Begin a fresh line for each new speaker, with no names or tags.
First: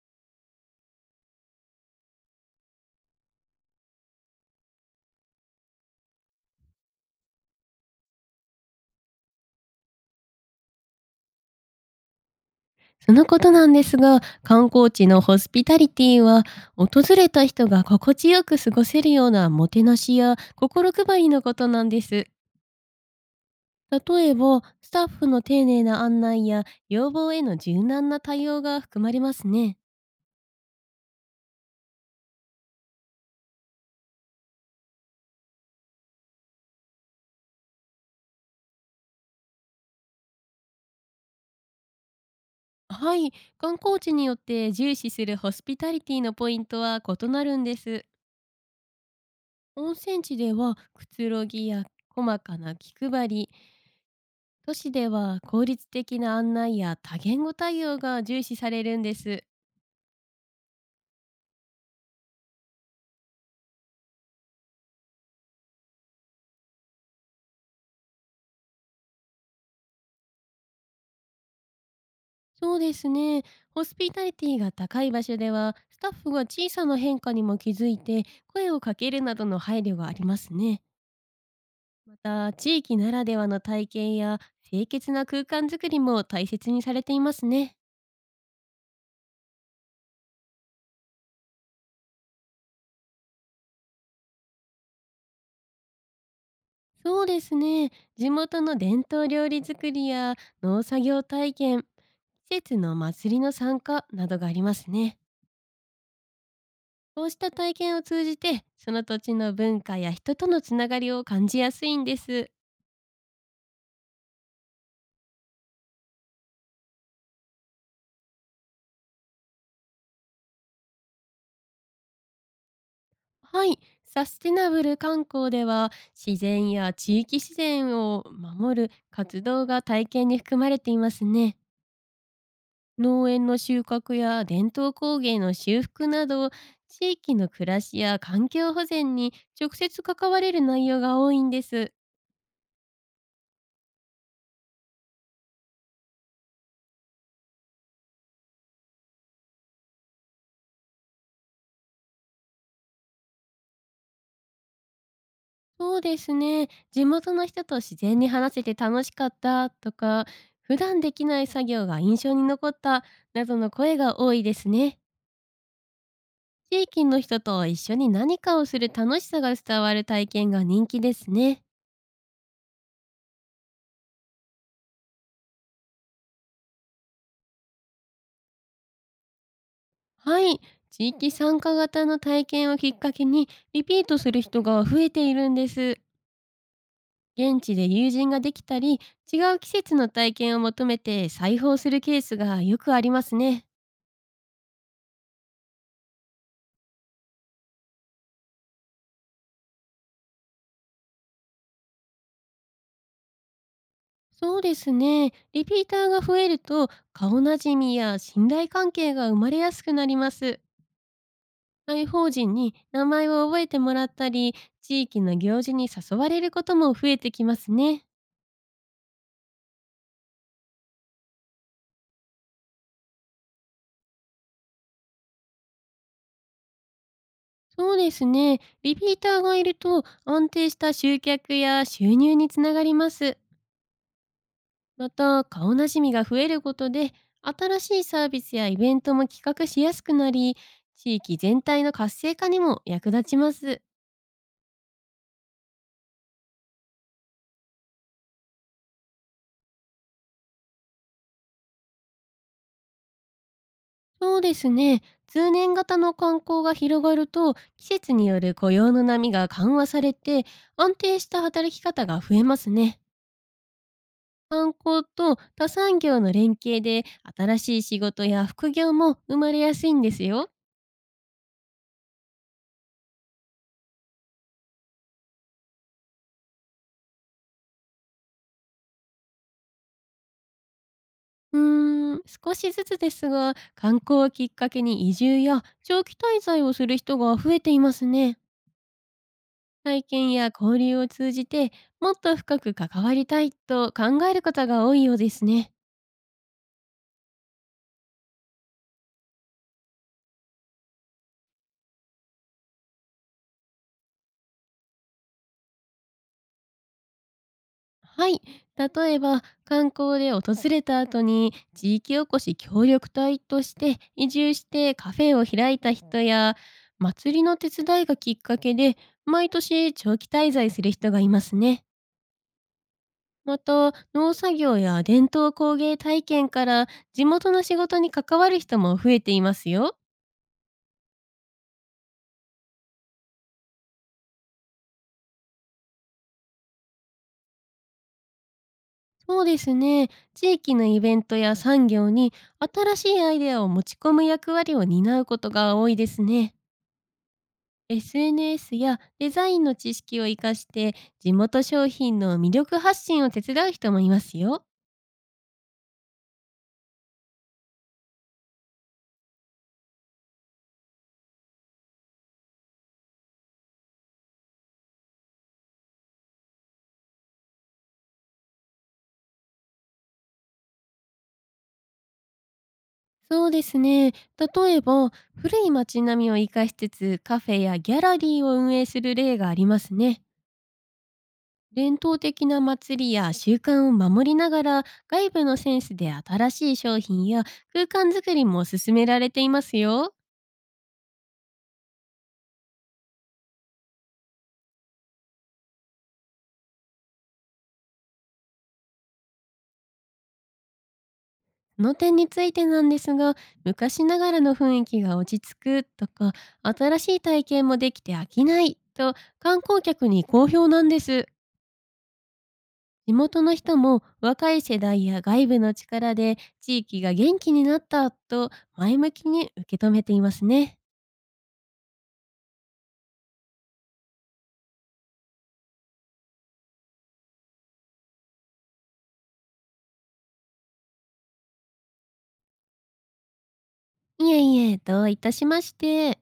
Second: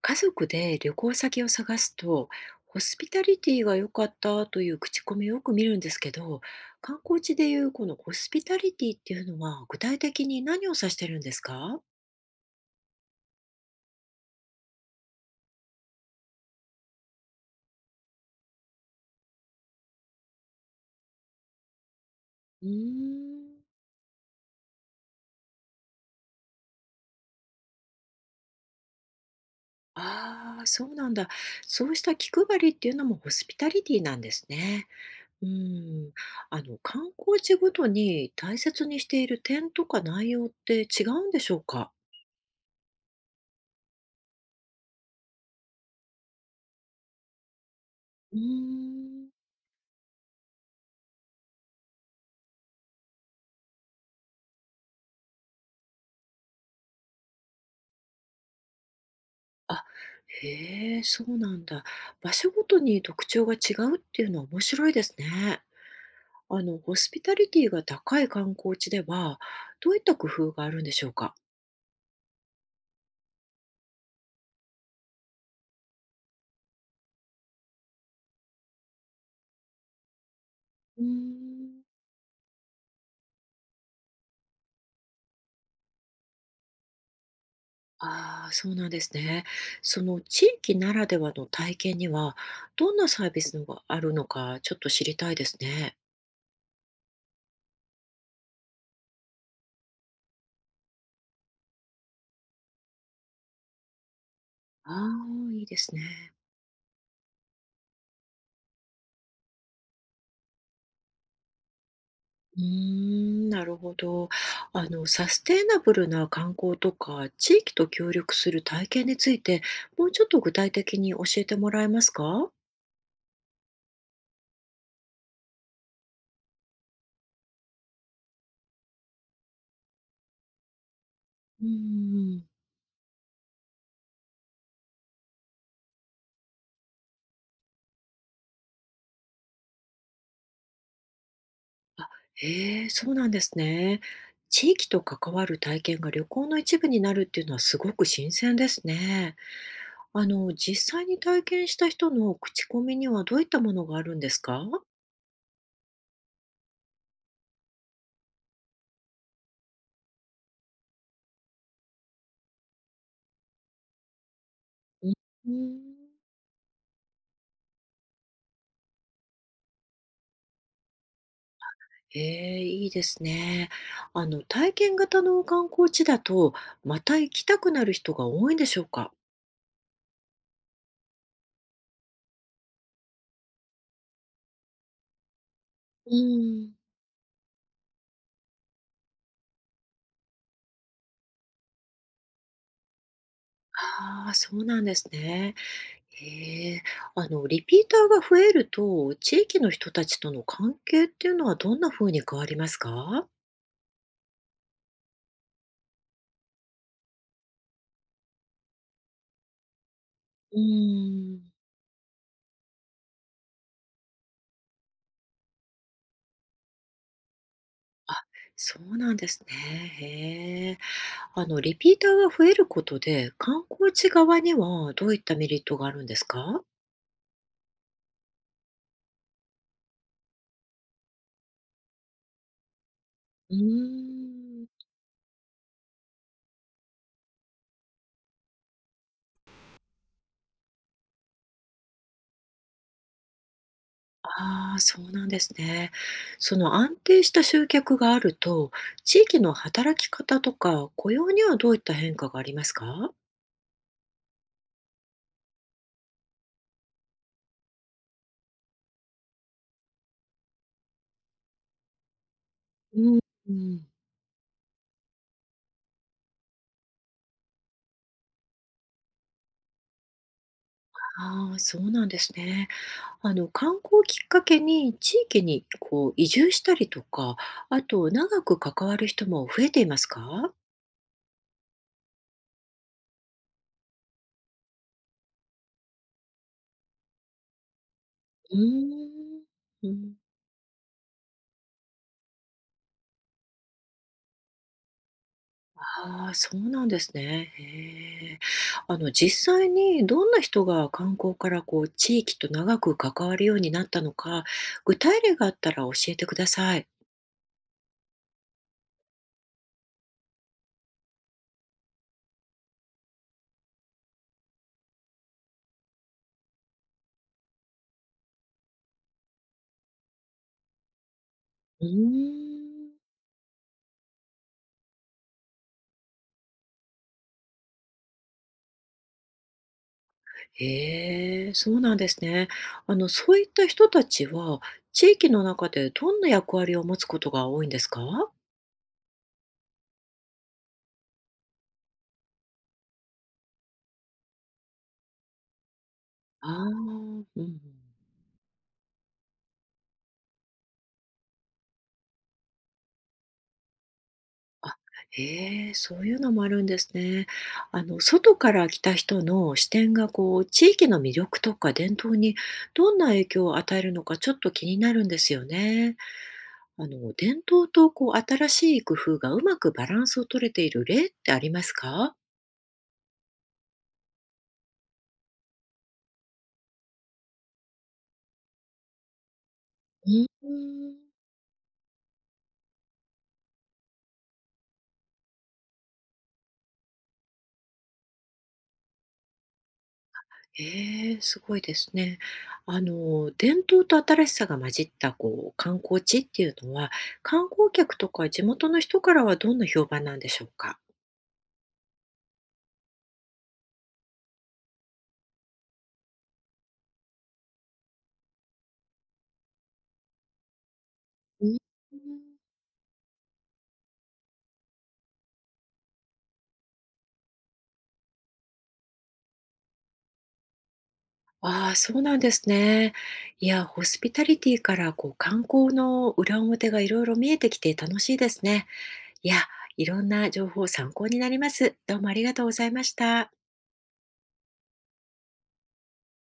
家族で旅行先を探すと、ホスピタリティが良かったという口コミをよく見るんですけど、観光地でいうこのホスピタリティっていうのは具体的に何を指してるんですか？
そのことなんですが、観光地のホスピタリティは、訪れた人が心地よく過ごせるようなもてなしや心配りのことなんです。
うーん、
例えば、スタッフの丁寧な案内や要望への柔軟な対応が含まれますね。
ああ、そうなんだ。そうした気配りっていうのもホスピタリティなんですね。うん。あの、観光地ごとに大切にしている点とか内容って違うんでしょうか？
はい、観光地によって重視するホスピタリティのポイントは異なるんです。
うーん。
温泉地ではくつろぎや細かな気配り、都市では効率的な案内や多言語対応が重視されるんです。
あ、へえ、そうなんだ。場所ごとに特徴が違うっていうのは面白いですね。あの、ホスピタリティが高い観光地では、どういった工夫があるんでしょうか？
そうですね。ホスピタリティが高い場所では、スタッフが小さな変化にも気づいて、声をかけるなどの配慮がありますね。
うーん。
また、地域ならではの体験や清潔な空間づくりも大切にされていますね。
ああ、そうなんですね。その地域ならではの体験には、どんなサービスのがあるのか、ちょっと知りたいですね。
そうですね。地元の伝統料理作りや農作業体験、季節の祭りの参加などがあります
あ
ね。
あ、いいですね。
こうした体験を通じて、その土地の文化や人とのつながりを感じやすいんです。
うーん、なるほど。あの、サステイナブルな観光とか、地域と協力する体験について、もうちょっと具体的に教えてもらえますか？
はい、サステナブル観光では、自然や地域自然を守る活動が体験に含まれていますね。
うーん。
農園の収穫や伝統工芸の修復など、地域の暮らしや環境保全に直接関われる内容が多いんです。
へえ、そうなんですね。地域と関わる体験が旅行の一部になるっていうのはすごく新鮮ですね。あの、実際に体験した人の口コミにはどういったものがあるんですか？
そうですね。地元の人と自然に話せて楽しかったとか、普段できない作業が印象に残ったなどの声が多いですね。
うん。
地域の人と一緒に何かをする楽しさが伝わる体験が人気ですね。
ええ、いいですね。あの、体験型の観光地だと、また行きたくなる人が多いんでしょうか？
はい。地域参加型の体験をきっかけにリピートする人が増えているんです。
うーん。
現地で友人ができたり、違う季節の体験を求めて再訪するケースがよくありますね。
ああ、そうなんですね。ええ。あの、リピーターが増えると、地域の人たちとの関係っていうのはどんな風に変わりますか？
そうですね。リピーターが増えると、顔なじみや信頼関係が生まれやすくなります。
うーん。
介法人に名前を覚えてもらったり、地域の行事に誘われることも増えてきますね。
そうなんですね。へえ。あの、リピーターが増えることで、観光地側にはどういったメリットがあるんですか？
そうですね。リピーターがいると、安定した集客や収入につながります。
うーん。
また、顔なじみが増えることで、新しいサービスやイベントも企画しやすくなり、地域全体の活性化にも役立ちます。
ああ、そうなんですね。その安定した集客があると、地域の働き方とか雇用にはどういった変化がありますか？
そうですね。通年型の観光が広がると、季節による雇用の波が緩和されて、安定した働き方が増えますね。
うん、うん、
観光と他産業の連携で、新しい仕事や副業も生まれやすいんですよ。
ああ、そうなんですね。あの、観光をきっかけに地域にこう移住したりとか、あと長く関わる人も増えていますか？
うーん、少しずつですが、観光をきっかけに移住や長期滞在をする人が増えていますね。
うーん。う
体
ん。
験や交流を通じて、もっと深く関わりたいと考える方が多いようですね。
ああ、そうなんですね。へえ。あの、実際にどんな人が観光からこう、地域と長く関わるようになったのか、具体例があったら教えてください。
はい。例えば、観光で訪れた後に地域おこし協力隊として移住してカフェを開いた人や、祭りの手伝いがきっかけで毎年長期滞在する人がいますね。
うーん。
また、農作業や伝統工芸体験から地元の仕事に関わる人も増えていますよ。
へえ、そうなんですね。あの、そういった人たちは、地域の中でどんな役割を持つことが多いんですか？
そうですね。地域のイベントや産業に新しいアイデアを持ち込む役割を担うことが多いです
あ
ね。
あー、うんうん。
SNS やデザインの知識を活かして、地元商品の魅力発信を手伝う人もいますよ。
へえ、そういうのもあるんですね。あの、外から来た人の視点がこう、地域の魅力とか伝統にどんな影響を与えるのかちょっと気になるんですよね。あの、伝統とこう、新しい工夫がうまくバランスを取れている例ってありますか？
そうですね。例えば、古い街並みを活かしつつ、カフェやギャラリーを運営する例があります
う
ね。
ん。
伝統的な祭りや習慣を守りながら、外部のセンスで新しい商品や空間づくりも進められていますよ。
ええ、すごいですね。あの、伝統と新しさが混じったこう、観光地っていうのは、観光客とか地元の人からはどんな評判なんでしょうか？
その点についてなんですが、昔ながらの雰囲気が落ち着くとか、新しい体験もできて飽きないと、観光客に好評なんです。
うん。
地元の人も、若い世代や外部の力で地域が元気になったと前向きに受け止めていますね。
ああ、そうなんですね。いや、ホスピタリティからこう観光の裏表がいろいろ見えてきて楽しいですね。いや、いろんな情報参考になります。どうもありがとうございました。
いえいえ、どういたしまして。